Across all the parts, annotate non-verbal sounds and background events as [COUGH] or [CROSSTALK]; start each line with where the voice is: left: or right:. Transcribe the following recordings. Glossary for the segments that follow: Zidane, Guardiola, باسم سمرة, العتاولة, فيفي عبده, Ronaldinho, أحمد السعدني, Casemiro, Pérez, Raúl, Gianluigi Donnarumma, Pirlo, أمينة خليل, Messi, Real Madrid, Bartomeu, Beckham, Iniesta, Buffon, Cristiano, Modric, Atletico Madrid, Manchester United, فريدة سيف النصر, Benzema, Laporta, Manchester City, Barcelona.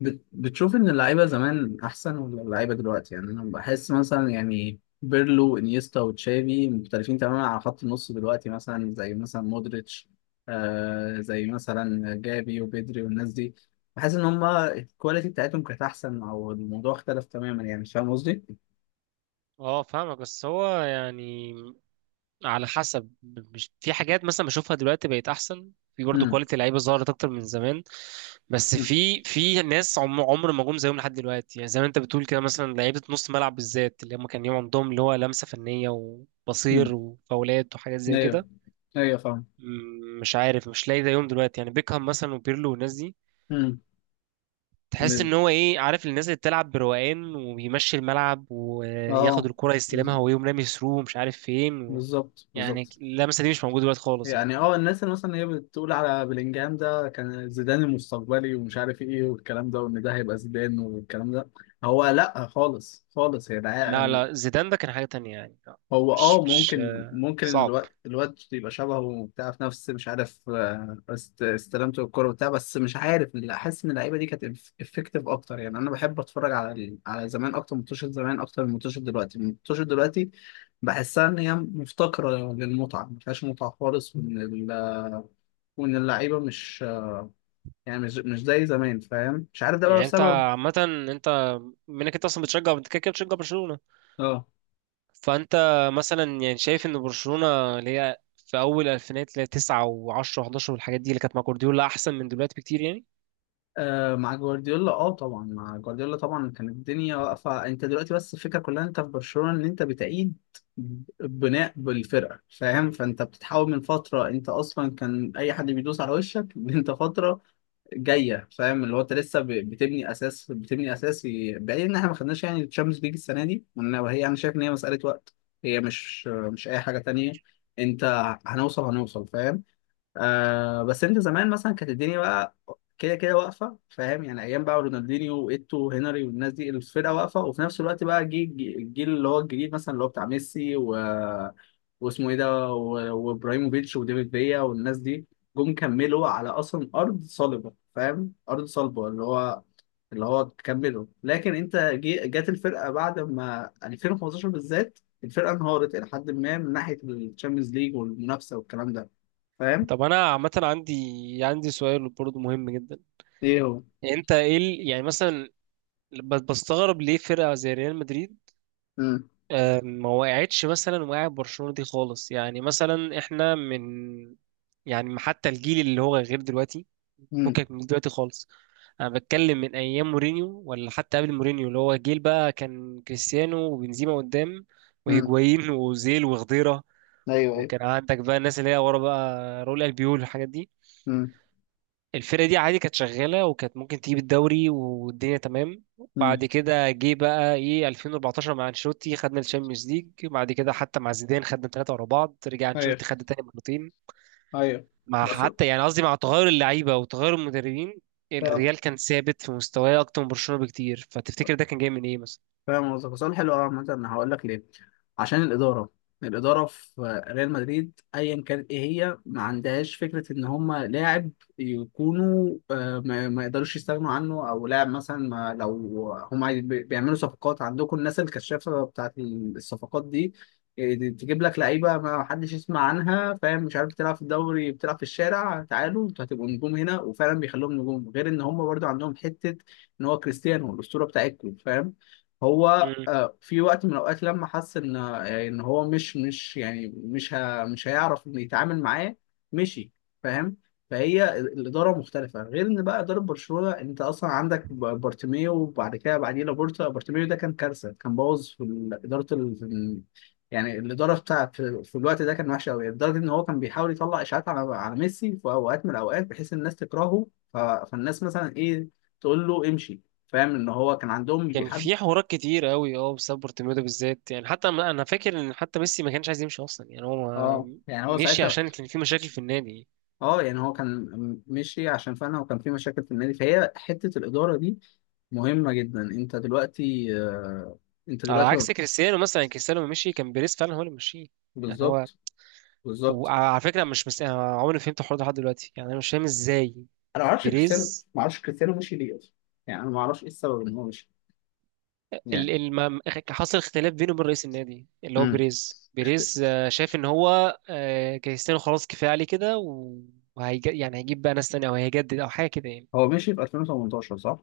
left: بتشوف ان اللعيبه زمان احسن ولا اللعيبه دلوقتي، يعني انا بحس مثلا، يعني بيرلو انيستا وتشافي مختلفين تماما على خط النص دلوقتي، مثلا زي مثلا مودريتش، زي مثلا جافي وبيدري والناس دي. بحس ان هما الكواليتي بتاعتهم كانت احسن، او الموضوع اختلف تماما، يعني مش فاهم قصدي؟
right: اه فاهمك، بس هو يعني على حسب. مش في حاجات مثلا بشوفها دلوقتي بقت احسن، في برضه
left: امم
right: كواليتي لعيبه ظهرت اكتر من زمان. بس في ناس عمر ما جم زيهم لحد دلوقتي، يعني زي ما انت بتقول كده، مثلا لعيبه نص ملعب بالذات، اللي هم كان يوم عندهم اللي هو لمسه فنيه وبصير
left: امم
right: وفاولات وحاجات زي
left: ايوه،
right: كده.
left: ايوه فاهم.
right: مش عارف، مش لاقي زيهم دلوقتي، يعني بيكهام مثلا وبيرلو والناس دي. تحس
left: امم
right: ان هو ايه، عارف، الناس اللي بتلعب بروقان وبيمشي الملعب وياخد
left: اه
right: الكرة يستلمها ويقوم رامي ثرو مش عارف فين.
left: بالظبط
right: يعني
left: بالظبط.
right: اللمسه دي مش موجوده دلوقتي خالص يعني.
left: يعني اه الناس اللي مثلا هي بتقول على بلينجهام ده كان زيدان المستقبلي ومش عارف ايه والكلام ده، وان ده هيبقى زيدان والكلام ده. هو لا، خالص خالص يا
right: لا
left: العقل.
right: لا، زيدان ده كان حاجه تانية يعني، لا.
left: هو
right: مش
left: اه،
right: مش
left: ممكن
right: آه،
left: ممكن
right: صعب.
left: الواد يبقى شبهه وبتاع في نفس، مش عارف، استلامته الكوره وبتاع، بس مش عارف، لا، احس ان اللعيبه دي كانت افكتيف اكتر. يعني انا بحب اتفرج على على زمان اكتر من منتشر، زمان اكتر من منتشر دلوقتي، منتشر دلوقتي. بحسها ان هي مفتقره للمتعه، ما فيهاش متعه خالص، وان اللعيبه مش، يعني مش زي زمان، فاهم؟ مش عارف ده بقى
right: يعني انت
left: بسبب،
right: عامه، انت منك انت اصلا بتشجع، انت كده كده بتشجع برشلونه،
left: اه.
right: فانت مثلا يعني شايف ان برشلونه اللي هي في اول الفينات اللي هي 9 و10 و11 والحاجات دي اللي كانت مع جوارديولا احسن من دلوقتي بكتير يعني.
left: آه مع جوارديولا، اه طبعا مع جوارديولا طبعا كانت الدنيا واقفه. انت دلوقتي بس الفكره كلها، انت في برشلونه ان انت بتعيد بناء بالفرقه، فاهم؟ فانت بتتحول من فتره، انت اصلا كان اي حد بيدوس على وشك [LAUGHS] انت فتره جايه، فاهم؟ اللي هو انت لسه بتبني اساس، بتبني اساس، بعيد ان احنا ما خدناش يعني الشامبيونز ليج السنه دي، وهي انا شايف ان هي مساله وقت. هي مش اي حاجه تانية. انت هنوصل، هنوصل، فاهم؟ آه، بس انت زمان مثلا كانت الدنيا بقى كده كده واقفه، فاهم؟ يعني ايام بقى رونالدينيو وايتو وهنري والناس دي، الفرقه واقفه، وفي نفس الوقت بقى جه الجيل اللي هو الجديد، مثلا اللي هو بتاع ميسي و... واسمه ايه ده، وابراهيموفيتش وديفيد فيا والناس دي، جم كملوا على اصلا ارض صلبه، فاهم؟ ارض صلبه، اللي هو كملوا. لكن انت جت الفرقه بعد ما 2015 بالذات الفرقه انهارت الى حد ما من ناحيه الشامبيونز ليج والمنافسه والكلام ده، فاهم؟
right: طب انا عامه، عندي سؤال برضه مهم جدا.
left: ايه هو؟
right: يعني انت ايه يعني مثلا بستغرب ليه فرقه زي ريال مدريد
left: امم
right: ما وقعتش مثلا وقع برشلونة دي خالص؟ يعني مثلا احنا من، يعني حتى الجيل اللي هو غير دلوقتي،
left: امم
right: فكك من دلوقتي خالص. انا بتكلم من ايام مورينيو، ولا حتى قبل مورينيو، اللي هو جيل بقى كان كريستيانو وبنزيما قدام
left: امم
right: وهيجوايين وزيل وخضيرة،
left: ايوه ايوه.
right: وكان عندك بقى الناس اللي هي ورا بقى راؤول البيول والحاجات دي.
left: هه،
right: الفرقة دي عادي كانت شغالة وكانت ممكن تجيب الدوري والدنيا تمام. بعد كده جه بقى ايه 2014 مع انشيلوتي خدنا الشامبيونز ليج، بعد كده حتى مع زيدان خدنا ثلاثة ورا بعض، رجع
left: هيه،
right: انشيلوتي خد تاني مرتين،
left: هيه،
right: مع
left: بس
right: حتى يعني قصدي مع تغير اللعيبة وتغير المدربين.
left: أنا
right: الريال كان ثابت في مستواه أكتر من برشلونة بكتير، فتفتكر ده كان جاي من ايه مثلا؟
left: فاهم قصدك. سؤال حلو قوي، مثلا هقول لك ليه. عشان الاداره، الاداره في ريال مدريد ايا كانت، ايه هي ما عندهاش فكره ان هم لاعب يكونوا، آه، ما يقدروش يستغنوا عنه، او لاعب مثلا ما لو هم بيعملوا صفقات، عندكم الناس الكشافه بتاعت الصفقات دي، آه، دي تجيب لك لعيبه ما حدش يسمع عنها، فاهم؟ مش عارف، تلعب في الدوري، بتلعب في الشارع، تعالوا انتوا هتبقوا نجوم هنا، وفعلا بيخلوهم نجوم. غير ان هم برضو عندهم حته ان هو كريستيانو الاسطوره بتاعتكم، فاهم؟ هو
right: مم.
left: آه، في وقت من الاوقات لما حس ان آه، ان هو مش مش يعني مش هيعرف ان يتعامل معاه، مشي، فاهم؟ فهي الاداره مختلفه، غير ان بقى اداره برشلونه، انت اصلا عندك بارتيميو وبعد كده بعديه لابورتا. بارتيميو ده كان كارثه، كان بوظ في اداره في يعني الاداره بتاع في الوقت ده كان وحشه قوي، لدرجه ان هو كان بيحاول يطلع اشاعات على ميسي في اوقات من الاوقات بحيث الناس تكرهه. فالناس مثلا ايه، تقول له امشي، فاهم؟ ان هو كان عندهم
right: كان
left: بيحب.
right: في حوارات كتير قوي اه بسبب بورتوميو ده بالذات، يعني حتى أنا فاكر ان حتى ميسي ما كانش عايز يمشي اصلا، يعني هو
left: اه يعني هو
right: مشي
left: ساعتها،
right: عشان كان في مشاكل في النادي.
left: اه يعني هو كان مشي عشان فعلا وكان في مشاكل في النادي. فهي حتة الإدارة دي مهمة جدا. انت دلوقتي آه، انت
right: على
left: دلوقتي
right: عكس كريستيانو مثلا، يعني كريستيانو لما مشي كان بيريز فعلا هو اللي مشيه، يعني هو.
left: بالظبط بالظبط.
right: وعلى فكره مش مس... يعني انا عمري ما فهمت الحوار ده لحد دلوقتي، يعني انا مش فاهم ازاي
left: انا ما اعرفش كريستيانو،
right: بيريز.
left: ما اعرفش كريستيانو مشي ليه اصلا، يعني انا ما اعرفش ايه السبب ان هو مشي يعني.
right: ال... ال... ما... حصل اختلاف بينه وبين رئيس النادي اللي هو
left: امم،
right: بيريز. بيريز شايف ان هو كريستيانو خلاص كفايه عليه كده، يعني هيجيب بقى ناس تانية او هيجدد او حاجه كده يعني.
left: هو مشي في 2018 صح؟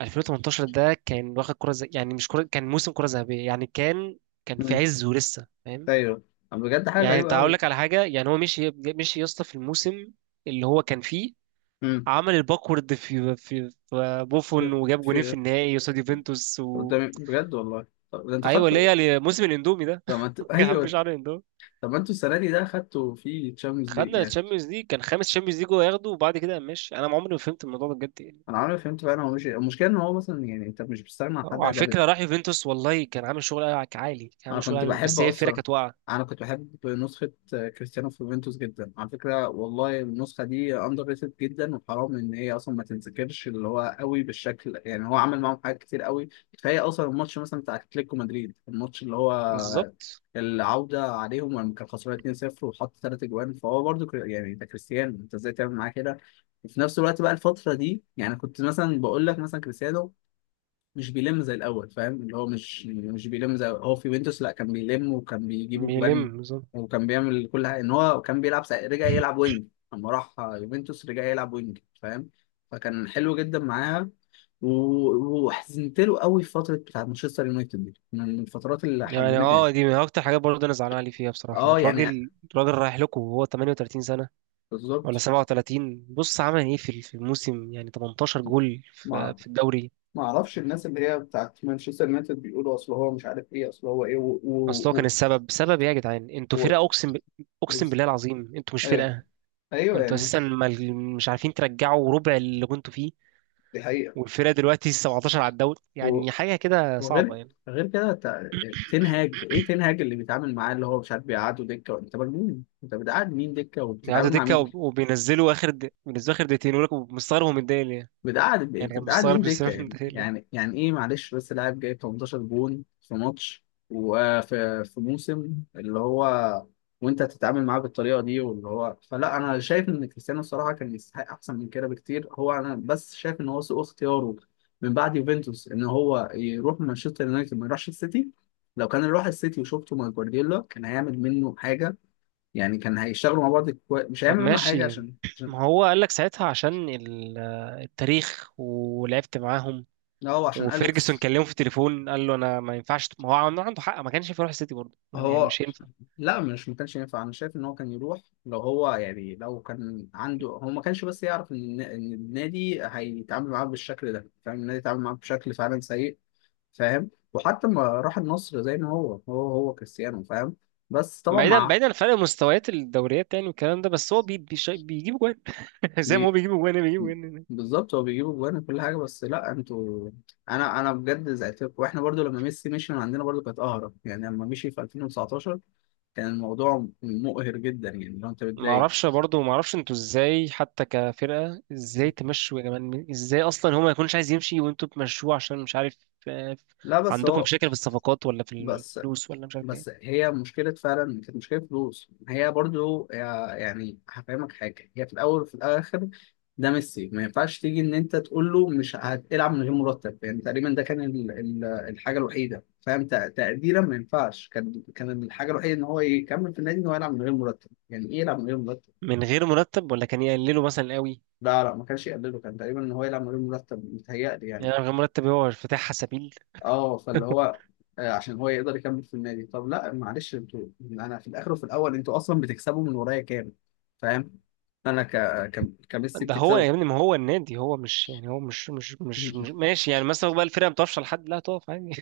right: 2018 ده كان واخد كره يعني مش كره، كان موسم كره ذهبيه يعني، كان كان في
left: امم.
right: عزه لسه فاهم.
left: ايوه، بجد حاجة
right: يعني انت
left: غريبة
right: هقول
left: قوي.
right: لك على حاجه، يعني هو مشي مشي يا اسطى في الموسم اللي هو كان فيه،
left: امم.
right: عمل الباكورد في,
left: في
right: بوفون وجاب جونين في
left: في-
right: النهائي قصاد
left: في-
right: يوفنتوس و...
left: قدامي بجد والله، طب ده انت
right: ايوه، اللي
left: خدت،
right: هي موسم الاندومي ده.
left: طب ما انت
right: [LAUGHS] يا عم
left: ايوه،
right: شعر الاندومي.
left: طب ما انتوا السنه دي ده خدتوا فيه تشامبيونز ليج.
right: خدنا الشامبيونز ليج، كان خامس شامبيونز ليج هو ياخده، وبعد كده ماشي. انا عمري ما فهمت الموضوع ده بجد يعني.
left: انا عمري ما فهمت فعلا، هو مش المشكله ان هو مثلا يعني انت مش بتستغنى عن حد
right: وعلى
left: ادبته.
right: فكره راح يوفنتوس، والله كان عامل شغل عالي، كان
left: انا
right: عامل شغل
left: كنت
right: عالي،
left: بحب
right: بس هي الفرقه
left: اصلا،
right: كانت واقعه.
left: انا كنت بحب نسخه آه، كريستيانو في يوفنتوس جدا على فكره والله، النسخه دي اندر ريتد جدا، وحرام ان هي اصلا ما تنذكرش. اللي هو قوي بالشكل، يعني هو عمل معاهم حاجات كتير قوي، كفايه اصلا الماتش مثلا بتاع اتلتيكو مدريد، الماتش اللي هو
right: بالظبط.
left: العودة عليهم لما كان خسران 2-0 وحط ثلاث اجوان. فهو برضو يعني انت كريستيانو انت ازاي تعمل معاه كده؟ وفي نفس الوقت بقى الفترة دي، يعني كنت مثلا بقول لك مثلا كريستيانو مش بيلم زي الاول، فاهم؟ اللي هو مش مش بيلم زي، هو في يوفنتوس لا كان بيلم وكان بيجيب اجوان
right: بيلم بالظبط.
left: وكان بيعمل كل حاجه، ان هو كان بيلعب رجع يلعب وينج، لما راح يوفنتوس رجع يلعب وينج، فاهم؟ فكان حلو جدا معاها. وحزنت له قوي في فتره بتاعت مانشستر يونايتد، دي من الفترات اللي
right: يعني
left: حزنتني يعني.
right: اه، دي من اكتر حاجات برضه انا زعلان عليه فيها بصراحه،
left: اه يعني
right: الراجل الراجل رايح لكم وهو 38 سنه ولا
left: بالظبط.
right: 37، بص عمل ايه في ال- في الموسم؟ يعني 18 جول
left: ما
right: في الدوري.
left: ما اعرفش الناس اللي هي بتاعت مانشستر يونايتد بيقولوا اصل هو مش عارف ايه اصل هو ايه
right: اصل هو كان السبب، سبب ايه يا جدعان،
left: و...
right: انتوا فرقه، اقسم ب...
left: و...
right: اقسم بالله العظيم انتوا مش
left: ايوه
right: فرقه،
left: ايوه
right: انتوا
left: يعني،
right: اساسا ما... مش عارفين ترجعوا ربع اللي كنتوا فيه،
left: دي حقيقة.
right: والفرقه دلوقتي 17 على الدوري،
left: و-
right: يعني حاجه كده صعبه
left: وغير،
right: يعني.
left: غير كده تنهاج ايه، تنهاج اللي بيتعامل معاه اللي هو مش عارف بيقعده دكه، انت مجنون؟ انت بتقعد مين دكه
right: بيقعدوا
left: وبتتعامل مع
right: دكه،
left: مين؟
right: وبينزلوا اخر د... بينزلوا اخر دقيقتين، يقول لك مستغرب هو متضايق ليه.
left: بتقعد،
right: يعني
left: انت
right: كان
left: بتقعد
right: مستغرب
left: مين دكه؟
right: كريستيانو [LAUGHS]
left: يعني
right: متضايق ليه.
left: يعني يعني ايه؟ معلش بس لاعب جايب 18 جون في ماتش وفي في موسم اللي هو، وانت تتعامل معاه بالطريقه دي، واللي هو فلا انا شايف ان كريستيانو الصراحه كان يستحق احسن من كده بكتير. هو انا بس شايف ان هو سوء اختياره من بعد يوفنتوس ان هو يروح مانشستر يونايتد ما يروحش السيتي. لو كان راح السيتي وشفته مع جوارديولا كان هيعمل منه حاجه، يعني كان هيشتغلوا مع بعض، مش
right: طب
left: هيعمل منه حاجه
right: ماشي،
left: عشان
right: ما هو قال لك ساعتها عشان التاريخ ولعبت معاهم،
left: لا، هو عشان
right: وفيرجسون
left: اليكس.
right: كلمه في التليفون قال له انا ما ينفعش، ما هو عنده، عنده حق، ما كانش ينفع يروح السيتي برضه، ما هو يعني
left: هو
right: مش هينفع.
left: لا، مش ما كانش ينفع، انا شايف ان هو كان يروح. لو هو يعني لو كان عنده، هو ما كانش بس يعرف ان إن النادي هيتعامل معاه بالشكل ده، فاهم؟ النادي اتعامل معاه بشكل فعلا سيء، فاهم؟ وحتى ما راح النصر زي ما هو، هو كريستيانو، فاهم؟ بس طبعا
right: بعيدا
left: مع
right: بعيدا عن فرق مستويات الدوريات يعني والكلام ده، بس هو بيجيب جوان [LAUGHS] زي ما هو
left: بي...
right: بيجيب جوان، هي بيجيب جوان.
left: بالظبط، هو بيجيب اجوان وكل حاجه، بس لا انتوا، انا بجد زعلت لكم. واحنا برضو لما ميسي مشي من عندنا برضو كانت قهره، يعني لما مشي في 2019 كان الموضوع مقهر جدا، يعني لو انت
right: ما
left: بتضايق.
right: اعرفش برضه، ما اعرفش انتوا ازاي حتى كفرقه ازاي تمشوا يا جماعه، ازاي اصلا هو ما يكونش عايز يمشي وانتوا تمشوه عشان مش عارف، آه،
left: لا بس
right: عندكم
left: هو،
right: مشاكل في الصفقات، ولا في
left: بس،
right: الفلوس، ولا مش عارف
left: بس
right: ايه،
left: هي مشكلة فعلا كانت مشكلة فلوس. هي برضو يعني هفهمك حاجة، هي في الأول وفي الآخر، ده ميسي ما ينفعش تيجي إن أنت تقول له مش هتلعب من غير مرتب، يعني تقريبا ده كان الحاجة الوحيدة، فاهم؟ تقديرا، ما ينفعش، كان الحاجة الوحيدة إن هو يكمل في النادي إن هو يلعب من غير مرتب. يعني إيه يلعب من غير مرتب؟
right: من غير مرتب ولا كان يقللوا مثلا قوي؟
left: لا، ما كانش يقلله، كان تقريبا إن هو يلعب من غير مرتب، متهيألي يعني.
right: يعني من غير مرتب هو افتتاح سبيل.
left: اه، فاللي هو آه، عشان هو يقدر يكمل في النادي. طب لا معلش، انتوا انا في الاخر وفي الاول انتوا اصلا بتكسبوا من ورايا كام؟ فاهم؟ انا كميسي
right: ده هو
left: بتكسبوا.
right: يا ابني، ما هو النادي هو مش، يعني هو مش
left: [LAUGHS]
right: ماشي يعني، مثلا بقى الفرقه بتفشل لحد لا تقف عادي.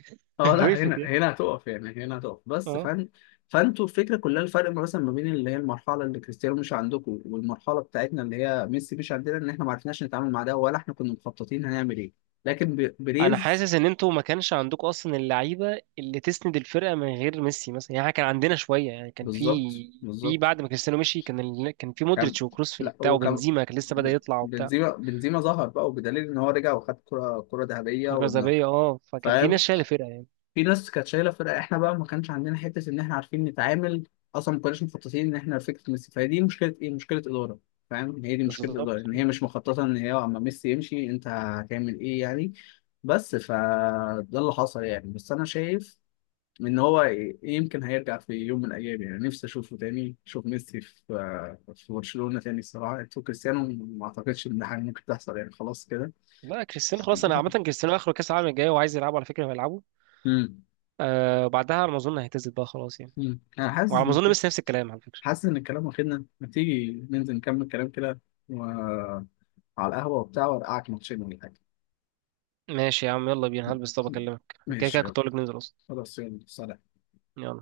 left: اه
right: [LAUGHS]
left: لا،
right: وقفت
left: هنا،
right: يعني.
left: هنا هتقف، يعني هنا هتقف بس
right: اه.
left: فن. فانتوا الفكره كلها، الفرق مثلا ما بين اللي هي المرحله اللي كريستيانو مش عندكم والمرحله بتاعتنا اللي هي ميسي مش عندنا، ان احنا ما عرفناش نتعامل مع ده، ولا احنا كنا مخططين هنعمل ايه. لكن
right: انا
left: بريز،
right: حاسس ان انتوا ما كانش عندكم اصلا اللعيبه اللي تسند الفرقه من غير ميسي مثلا، يعني إحنا كان عندنا شويه، يعني كان في
left: بالظبط
right: في
left: بالظبط.
right: بعد ما كريستيانو مشي كان في
left: كان
right: مودريتش وكروس في
left: لا
right: البتاع،
left: هو كان
right: وبنزيما كان لسه بدأ يطلع وبتاع
left: بنزيما، بنزيما ظهر بقى، وبدليل ان هو رجع وخد كرة، كرة ذهبية، وانه،
right: كازابيه اه، فكان في ناس
left: فاهم؟
right: شايله الفرقه يعني.
left: في ناس كانت شايلة فرقة. احنا بقى ما كانش عندنا حتة ان احنا عارفين نتعامل، اصلا ما كناش مخططين ان احنا فكرة ميسي. فهي دي مشكلة ايه؟ مشكلة إدارة، فاهم؟ هي دي مشكلة إدارة،
right: بالظبط.
left: ان هي مش مخططة ان هي اما ميسي يمشي انت هتعمل ايه يعني. بس فده اللي حصل يعني، بس انا شايف ان هو يمكن هيرجع في يوم من الايام، يعني نفسي اشوفه تاني، اشوف ميسي في آه، في برشلونة تاني الصراحة. انتوا كريستيانو ما اعتقدش ان حاجة ممكن تحصل يعني، خلاص كده.
right: لا كريستيانو خلاص، انا عامه
left: [LAUGHS]
right: كريستيانو اخره كاس العالم الجاي وعايز يلعبه، على فكره هيلعبه،
left: امم.
right: آه وبعدها على ما اظن هيعتزل بقى خلاص يعني،
left: أمم. انا حاسس
right: وعلى ما
left: ان
right: اظن بس نفس الكلام على فكره.
left: حاسس ان الكلام واخدنا، ما تيجي ننزل نكمل كلام كده و... على القهوة وبتاع، وارقعك ماتشين ولا حاجة.
right: ماشي يا عم يلا بينا هلبس، طب اكلمك. كده
left: ماشي
right: كده
left: يلا.
right: كنت اقول لك ننزل اصلا.
left: خلاص يلا، سلام.
right: يلا.